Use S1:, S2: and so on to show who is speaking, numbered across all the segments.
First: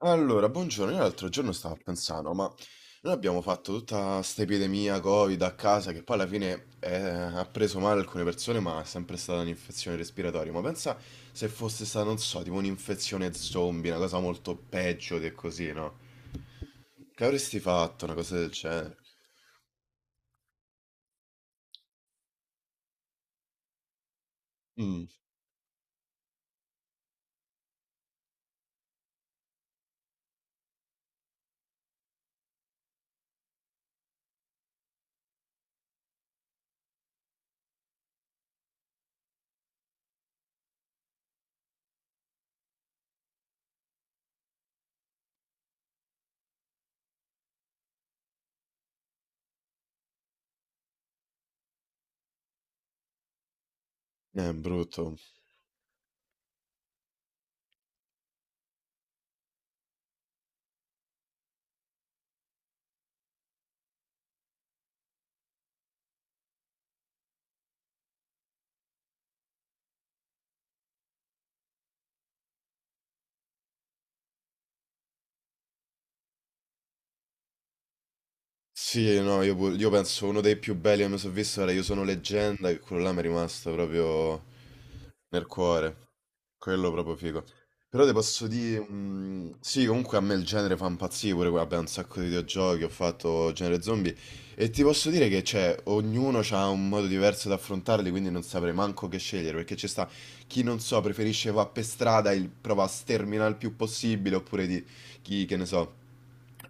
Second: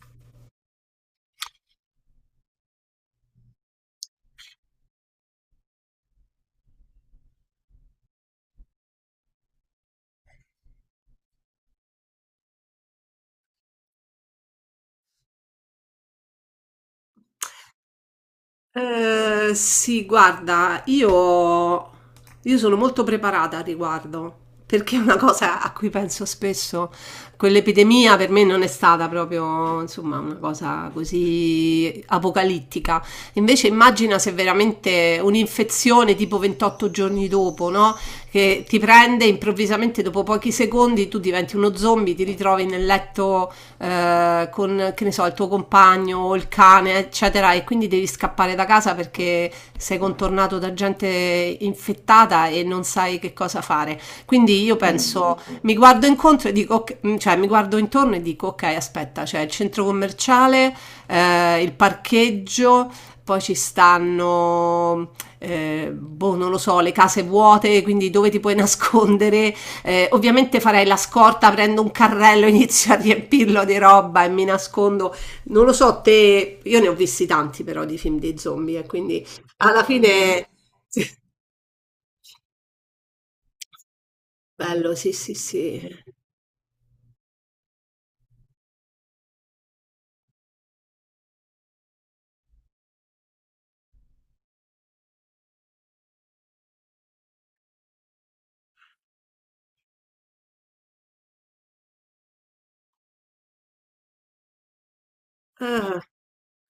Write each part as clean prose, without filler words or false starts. S1: Allora, buongiorno, io l'altro giorno stavo pensando, ma noi abbiamo fatto tutta sta epidemia Covid a casa che poi alla fine ha preso male alcune persone, ma è sempre stata un'infezione respiratoria. Ma pensa se fosse stata, non so, tipo un'infezione zombie, una cosa molto peggio di così, no? Che avresti fatto una cosa del genere?
S2: Sì, guarda, io sono molto preparata al riguardo, perché è
S1: Mm,
S2: una cosa a cui penso spesso. Quell'epidemia per me non è stata proprio, insomma, una cosa così apocalittica. Invece immagina se veramente un'infezione tipo 28 giorni dopo, no? Che ti prende improvvisamente dopo pochi secondi, tu diventi uno zombie, ti ritrovi nel letto con che ne so, il tuo compagno o il cane, eccetera, e quindi devi scappare da casa perché sei contornato da gente infettata e non sai che cosa fare.
S1: è
S2: Quindi io
S1: brutto.
S2: penso, mi guardo incontro e dico, cioè mi guardo intorno e dico, ok, aspetta, c'è il centro commerciale, il parcheggio, poi ci stanno, boh, non lo so, le case vuote, quindi dove ti puoi nascondere, ovviamente farei la scorta, prendo un carrello, inizio a riempirlo di roba e mi nascondo. Non lo so, te, io ne ho visti tanti però di film di zombie, e
S1: Sì,
S2: quindi
S1: no, io, pur-
S2: alla
S1: io penso uno
S2: fine.
S1: dei più belli che mi sono visto era Io sono leggenda, che quello là mi è rimasto proprio
S2: Bello, sì, sì,
S1: nel
S2: sì.
S1: cuore. Quello proprio figo. Però ti posso dire, sì, comunque a me il genere fa impazzire pure, vabbè, un sacco di videogiochi, ho fatto genere zombie e ti posso dire che cioè, ognuno ha un modo diverso da affrontarli, quindi non saprei manco che scegliere, perché ci sta chi non so, preferisce va per strada e prova a sterminare il più possibile, oppure di chi, che ne so,
S2: Ah.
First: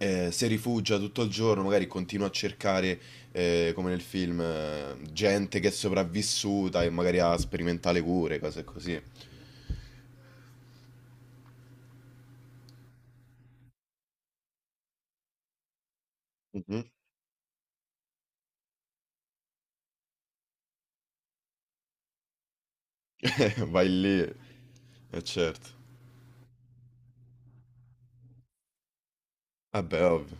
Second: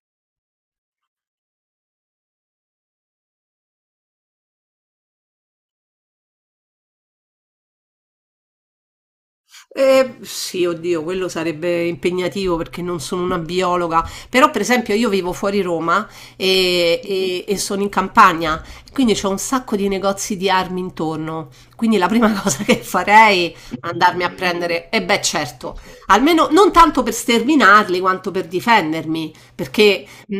S1: si rifugia tutto il giorno, magari continua a cercare, come nel film, gente che è sopravvissuta e magari ha sperimentale cure, cose così.
S2: Sì, oddio, quello sarebbe impegnativo perché non sono una biologa, però per esempio io vivo fuori Roma
S1: Mhm.
S2: e sono in campagna, quindi c'ho un sacco di negozi di armi intorno, quindi la prima cosa che farei è
S1: Vai lì,
S2: andarmi a prendere, e beh
S1: certo.
S2: certo, almeno non tanto per sterminarli quanto per difendermi,
S1: Vabbè,
S2: perché.
S1: ovvio.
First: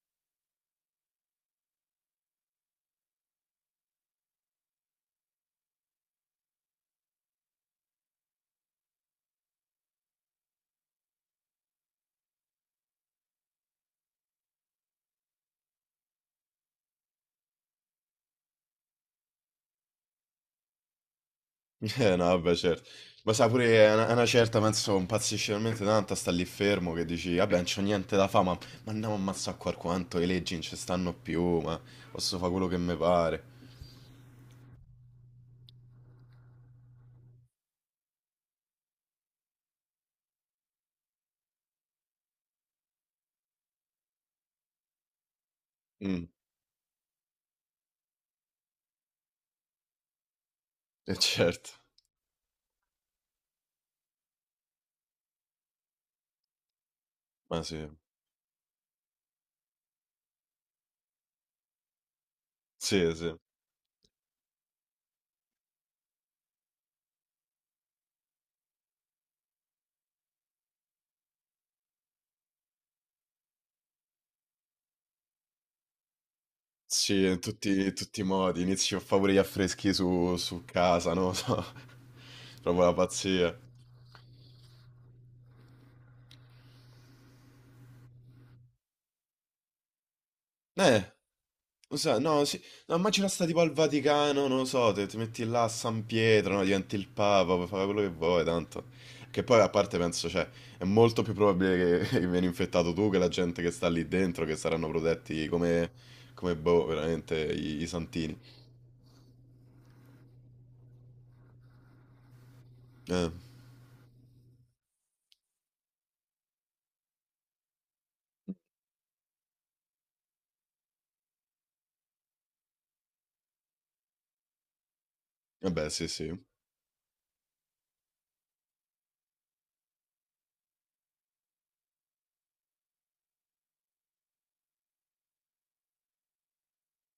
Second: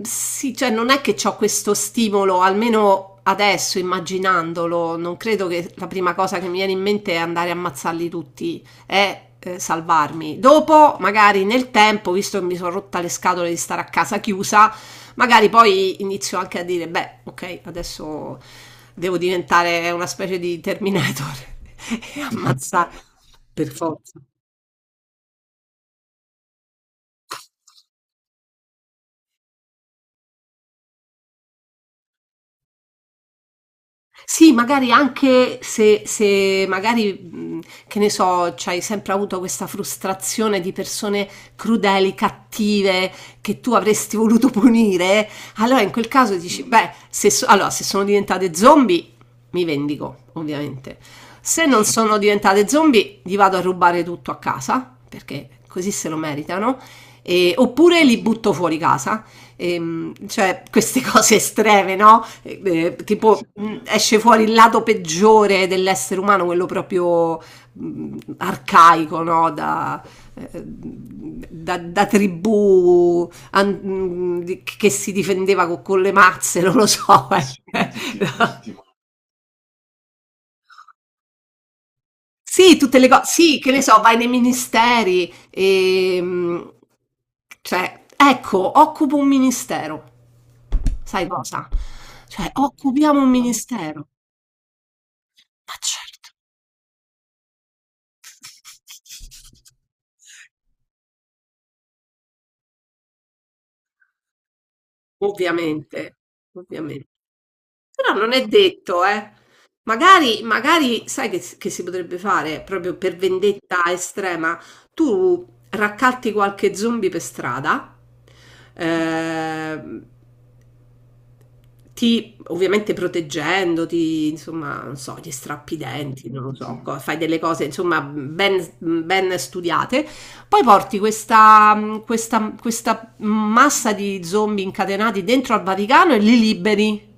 S2: Sì, cioè non è che ho questo stimolo, almeno adesso immaginandolo, non credo che la prima cosa che mi viene in mente è andare a ammazzarli tutti, è salvarmi. Dopo, magari nel tempo, visto che mi sono rotta le scatole di stare a casa chiusa, magari poi inizio anche a dire, beh, ok, adesso devo diventare una specie di Terminator e
S1: No, vabbè, certo.
S2: ammazzare
S1: Ma sa pure,
S2: per
S1: è una, è
S2: forza.
S1: una certa, penso, impazzisce talmente tanto, sta lì fermo che dici, vabbè, non c'ho niente da fa, ma andiamo a ammazzare qua quanto, le leggi non ci stanno più, ma posso fare quello che mi pare.
S2: Sì, magari anche se magari, che ne so, c'hai sempre avuto questa frustrazione di persone crudeli, cattive, che tu avresti voluto punire, allora in quel
S1: Mm,
S2: caso dici, beh, se, so- allora, se sono diventate zombie, mi vendico, ovviamente. Se
S1: certo,
S2: non sono diventate zombie, gli vado a rubare tutto a casa, perché così se lo meritano,
S1: ma sì,
S2: oppure li butto fuori casa cioè queste cose estreme, no? Eh, eh,
S1: sì, sì.
S2: tipo esce fuori il lato peggiore dell'essere umano, quello proprio arcaico, no? Da tribù che si difendeva con le mazze, non lo
S1: Sì,
S2: so.
S1: in
S2: Sì,
S1: tutti,
S2: sì,
S1: tutti i modi,
S2: sì. No.
S1: inizio a fare pure gli affreschi su casa, no? So,
S2: Sì,
S1: proprio la
S2: tutte le cose,
S1: pazzia.
S2: sì, che ne so, vai nei ministeri, cioè, ecco, occupo un ministero,
S1: Eh,
S2: sai cosa?
S1: Lo sai, no,
S2: Cioè,
S1: sì, no,
S2: occupiamo
S1: immagina
S2: un
S1: sta tipo al
S2: ministero,
S1: Vaticano, non lo so, ti metti là a San Pietro, no, diventi il Papa, puoi fare quello che vuoi, tanto. Che poi a parte penso, cioè, è molto più probabile che vieni infettato tu che la gente che sta lì dentro, che saranno protetti come,
S2: ovviamente,
S1: come boh,
S2: ovviamente.
S1: veramente, i
S2: Però non
S1: santini.
S2: è detto, eh. Magari, magari, sai che si potrebbe fare, proprio per
S1: Eh,
S2: vendetta estrema, tu raccatti qualche zombie per strada, ehm, Ti ovviamente proteggendoti, insomma, non so, gli strappi i
S1: vabbè, sì, sì.
S2: denti, non lo so, fai delle cose, insomma, ben, ben studiate. Poi porti questa, questa massa di zombie incatenati dentro al Vaticano e li liberi.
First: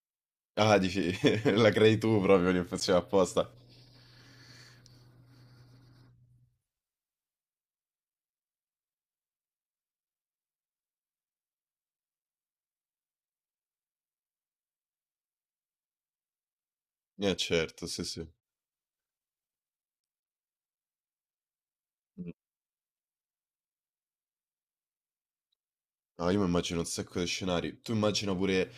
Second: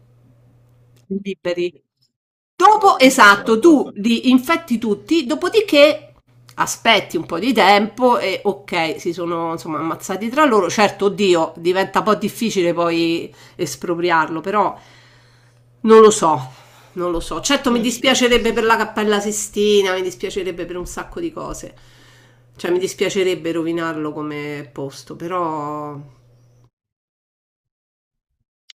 S1: Ah, dici,
S2: Li
S1: la
S2: liberi.
S1: crei tu proprio l'infezione
S2: Dopo,
S1: apposta.
S2: esatto, tu li infetti tutti, dopodiché aspetti un po' di tempo e ok, si sono insomma ammazzati tra loro. Certo, oddio, diventa un po' difficile poi espropriarlo, però non lo so, non lo
S1: Eh
S2: so. Certo, mi
S1: certo, sì sì.
S2: dispiacerebbe per la Cappella Sistina, mi dispiacerebbe per un sacco di cose. Cioè, mi dispiacerebbe rovinarlo come posto, però
S1: No, io mi immagino un sacco di scenari. Tu immagina pure.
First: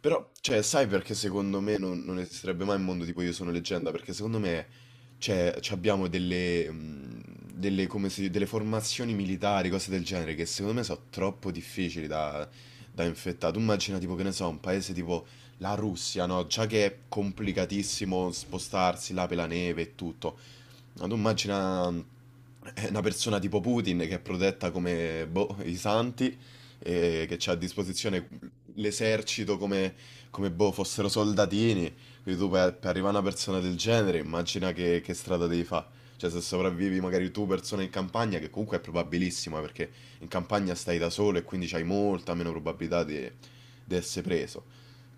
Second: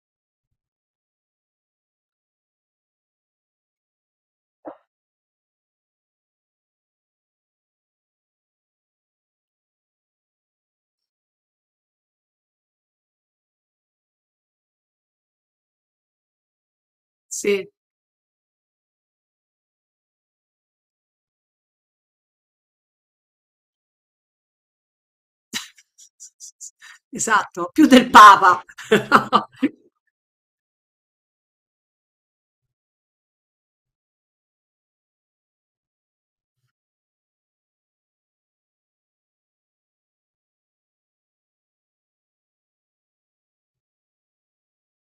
S1: Però, cioè, sai perché secondo me non, esisterebbe mai un mondo tipo Io sono leggenda? Perché secondo me, cioè, ci abbiamo delle, delle, delle formazioni militari, cose del genere, che secondo me sono troppo difficili da infettare. Tu immagina tipo, che ne so, un paese tipo la Russia, no? Già che è
S2: sì.
S1: complicatissimo spostarsi là per la neve e tutto. Ma tu immagina una persona tipo Putin che è protetta come boh, i santi e che ha a
S2: Esatto, più del
S1: disposizione
S2: Papa.
S1: l'esercito come, boh, fossero soldatini. Quindi tu per arrivare a una persona del genere, immagina che strada devi fare. Cioè, se sopravvivi magari tu persona in campagna, che comunque è probabilissima perché in campagna stai da solo e quindi hai molta meno probabilità di essere preso.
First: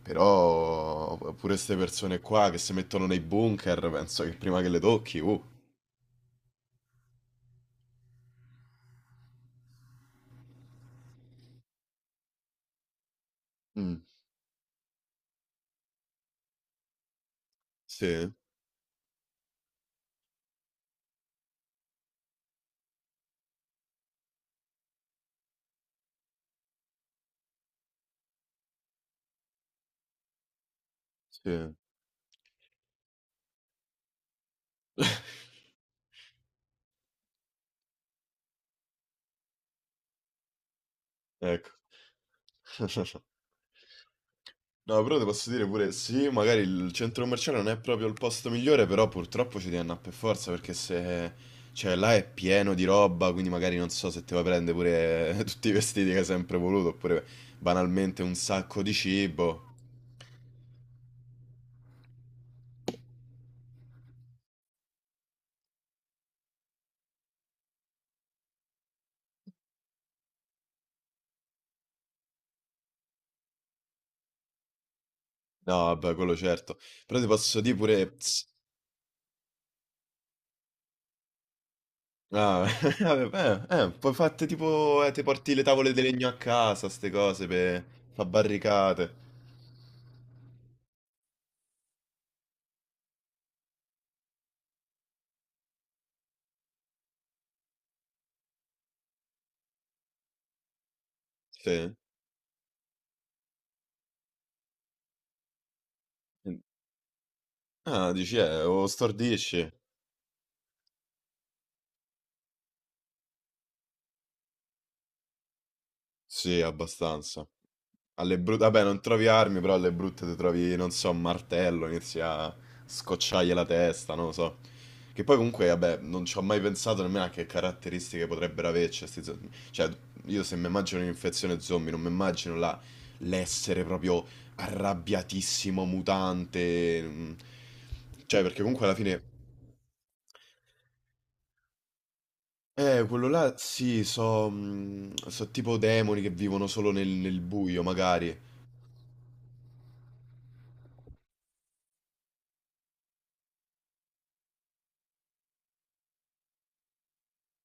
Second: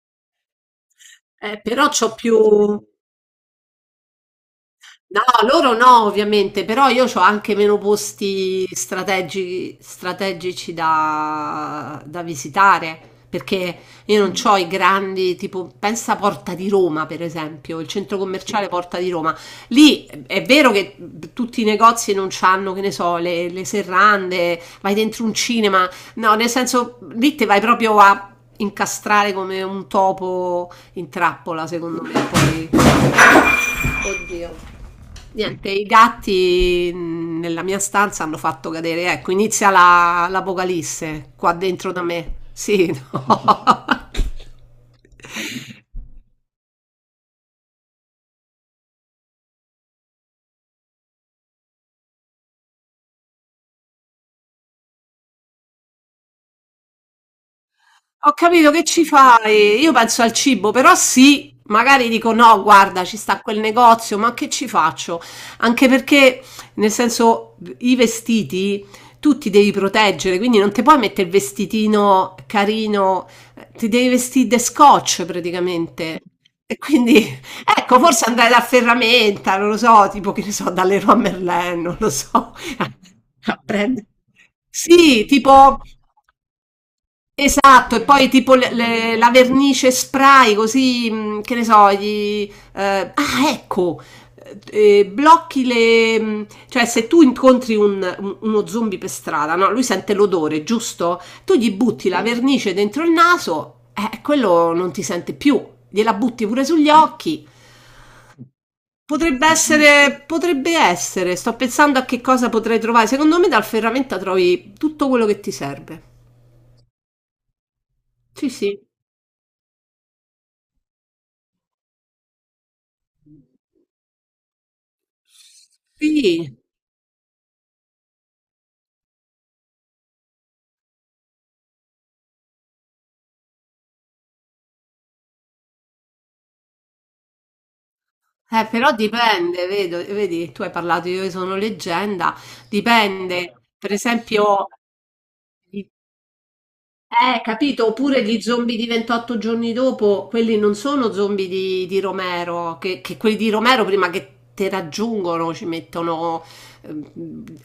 S1: Però pure queste
S2: Però c'ho
S1: persone
S2: più.
S1: qua che si mettono nei bunker, penso che prima che le tocchi,
S2: No,
S1: uh.
S2: loro no, ovviamente, però io c'ho anche meno posti strategici da visitare, perché
S1: Mh,
S2: io non c'ho i grandi, tipo, pensa a Porta di Roma, per esempio, il centro
S1: sì,
S2: commerciale Porta di Roma. Lì è vero che tutti i negozi non c'hanno, che ne so, le serrande, vai dentro un cinema, no, nel senso, lì te vai proprio a incastrare come un topo in trappola,
S1: sì.
S2: secondo me, poi. Oddio. Niente, i gatti nella mia stanza hanno fatto cadere, ecco, inizia l'apocalisse qua
S1: Ecco.
S2: dentro da me. Sì, no.
S1: No, però ti posso dire pure sì, magari il centro commerciale non è proprio il posto migliore, però purtroppo ci devi annà per forza perché se cioè là è pieno di roba, quindi magari non so se ti vuoi prendere pure tutti i vestiti che hai sempre voluto, oppure banalmente
S2: Ho
S1: un
S2: capito
S1: sacco
S2: che
S1: di
S2: ci
S1: cibo.
S2: fai? Io penso al cibo, però sì, magari dico no, guarda, ci sta quel negozio, ma che ci faccio? Anche perché, nel senso, i vestiti tu ti devi proteggere, quindi non ti puoi mettere il vestitino carino, ti devi vestire da scotch
S1: No, vabbè,
S2: praticamente.
S1: quello certo.
S2: E quindi,
S1: Però ti posso dire
S2: ecco,
S1: pure
S2: forse
S1: s
S2: andare da Ferramenta, non lo so, tipo che ne so, dalle Leroy Merlin, non lo so.
S1: Ah, vabbè,
S2: Prende.
S1: poi fate tipo, ti
S2: Sì,
S1: porti le
S2: tipo.
S1: tavole di legno a casa, ste cose, per
S2: Esatto, e
S1: fa
S2: poi tipo le-
S1: barricate.
S2: le- la vernice spray, così, che ne so, gli. Ah, ecco, eh, blocchi cioè se tu incontri uno zombie per strada, no? Lui sente l'odore, giusto? Tu gli
S1: Sì.
S2: butti la vernice dentro il naso, quello non ti sente più, gliela butti pure sugli occhi.
S1: Ah, dici, o stordisci.
S2: Potrebbe essere, sto pensando a che cosa potrei trovare. Secondo me dal ferramenta trovi tutto quello che ti serve.
S1: Sì, abbastanza. Alle
S2: Sì,
S1: brutte,
S2: sì.
S1: vabbè, non trovi armi, però alle brutte ti trovi, non so, un martello, inizi a scocciargli la testa, non lo so. Che poi comunque, vabbè, non ci ho
S2: Sì.
S1: mai pensato nemmeno a che caratteristiche potrebbero averci questi zombie. Cioè, io se mi immagino un'infezione zombie, non mi immagino l'essere proprio arrabbiatissimo, mutante. Mm. Cioè, perché comunque
S2: Però
S1: alla fine.
S2: dipende, vedi, tu hai parlato, Io sono leggenda,
S1: Quello là,
S2: dipende, per
S1: sì, so,
S2: esempio,
S1: mm, so tipo demoni che vivono solo nel buio,
S2: capito? Oppure
S1: magari.
S2: gli zombie di 28 giorni dopo, quelli non sono zombie di, Romero, che quelli di Romero prima che te raggiungono ci mettono ehm,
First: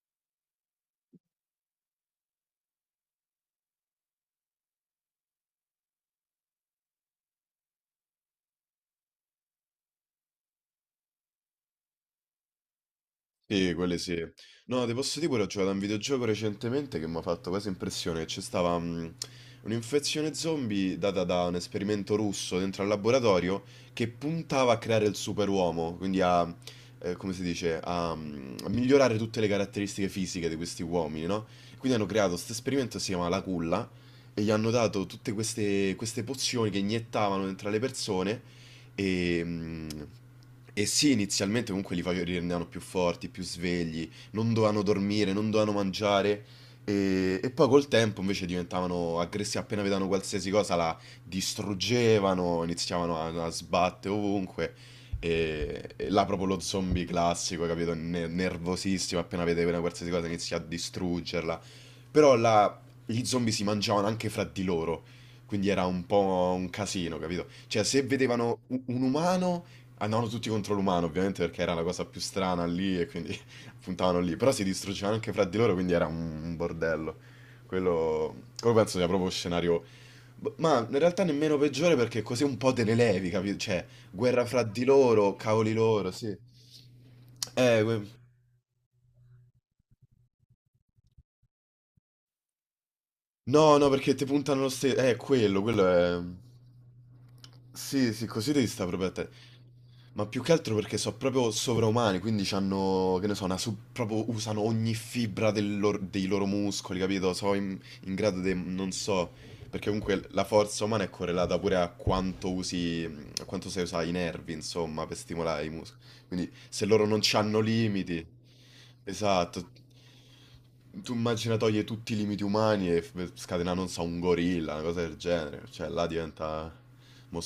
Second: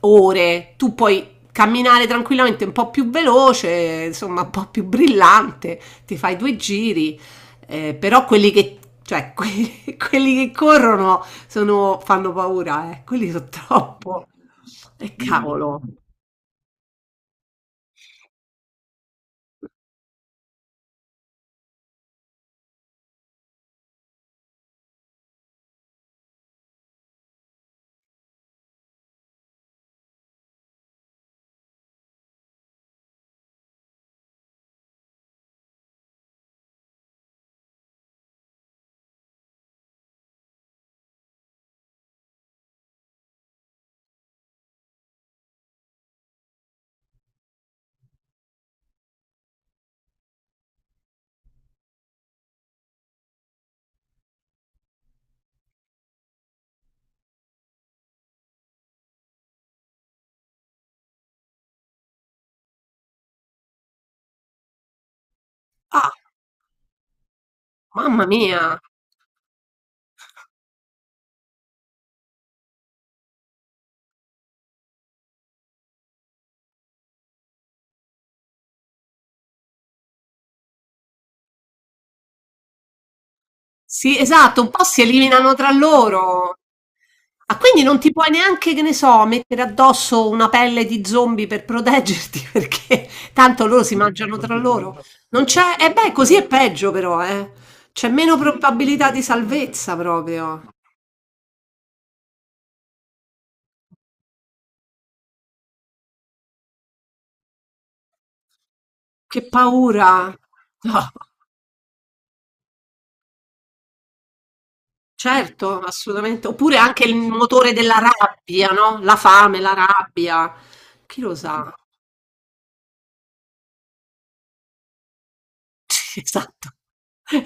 S2: ore. Tu puoi camminare tranquillamente un po' più veloce, insomma, un po' più brillante, ti fai due giri, però quelli che, cioè, quelli che corrono fanno paura, eh. Quelli sono
S1: Sì, quelle sì.
S2: troppo.
S1: No, ti
S2: E
S1: posso dire pure, ho giocato a un
S2: cavolo.
S1: videogioco recentemente che mi ha fatto quasi impressione. C'è stava un'infezione zombie data da un esperimento russo dentro al laboratorio che puntava a creare il superuomo, quindi a, come si dice, a migliorare tutte le caratteristiche fisiche di questi uomini, no? Quindi hanno creato questo esperimento, si chiama La Culla, e gli hanno dato tutte queste, pozioni che iniettavano dentro alle persone e, e sì, inizialmente comunque li rendevano più forti, più svegli, non dovevano dormire, non dovevano mangiare. E, poi col tempo invece diventavano aggressivi, appena vedevano qualsiasi cosa la distruggevano, iniziavano a sbattere ovunque. E, là proprio lo zombie classico, capito? Nervosissimo, appena vede una qualsiasi cosa inizia a distruggerla. Però là gli zombie si mangiavano anche fra di loro. Quindi era un
S2: Ah,
S1: po' un casino, capito? Cioè, se
S2: mamma
S1: vedevano
S2: mia.
S1: un umano, andavano tutti contro l'umano, ovviamente, perché era la cosa più strana lì e quindi puntavano lì. Però si distruggevano anche fra di loro, quindi era un bordello. Quello, quello penso sia proprio scenario. Ma in realtà nemmeno peggiore perché così un po' te ne levi, capito? Cioè,
S2: Sì,
S1: guerra
S2: esatto,
S1: fra
S2: un
S1: di
S2: po' si
S1: loro,
S2: eliminano tra
S1: cavoli loro, sì.
S2: loro. Ah,
S1: Eh,
S2: quindi non ti
S1: que-
S2: puoi neanche, che ne so, mettere addosso una pelle di zombie per proteggerti, perché tanto
S1: No,
S2: loro
S1: no,
S2: si
S1: perché ti
S2: mangiano tra
S1: puntano lo stesso.
S2: loro. Non
S1: Quello,
S2: c'è,
S1: quello
S2: e beh,
S1: è.
S2: così è peggio però, eh. C'è
S1: Sì, sì,
S2: meno
S1: così devi stare proprio a
S2: probabilità di
S1: te.
S2: salvezza
S1: Ma più che
S2: proprio.
S1: altro perché sono proprio sovraumani, quindi hanno, che ne so, proprio usano ogni fibra dei loro muscoli, capito? Sono in grado di, non so,
S2: Che
S1: perché comunque
S2: paura.
S1: la forza
S2: No,
S1: umana è correlata pure a quanto usi, a quanto sai usare i nervi, insomma, per stimolare i
S2: certo,
S1: muscoli.
S2: assolutamente.
S1: Quindi
S2: Oppure
S1: se
S2: anche
S1: loro
S2: il
S1: non hanno
S2: motore della
S1: limiti.
S2: rabbia, no? La fame,
S1: Esatto.
S2: la rabbia.
S1: Tu
S2: Chi lo
S1: immagina
S2: sa?
S1: toglie tutti i limiti umani e scatena, non so, un gorilla, una cosa del genere. Cioè, là
S2: Esatto,
S1: diventa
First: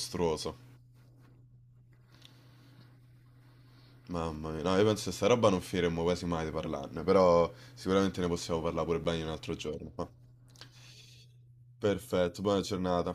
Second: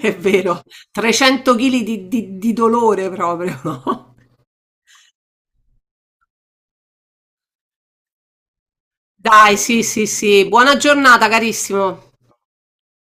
S2: è vero. 300 chili di dolore proprio, no.
S1: Mamma mia. No, io penso che sta roba non finiremmo quasi mai di parlarne, però sicuramente ne possiamo parlare pure bene un altro
S2: Dai, sì,
S1: giorno.
S2: sì,
S1: ma-
S2: sì. Buona giornata carissimo.
S1: Perfetto, buona giornata.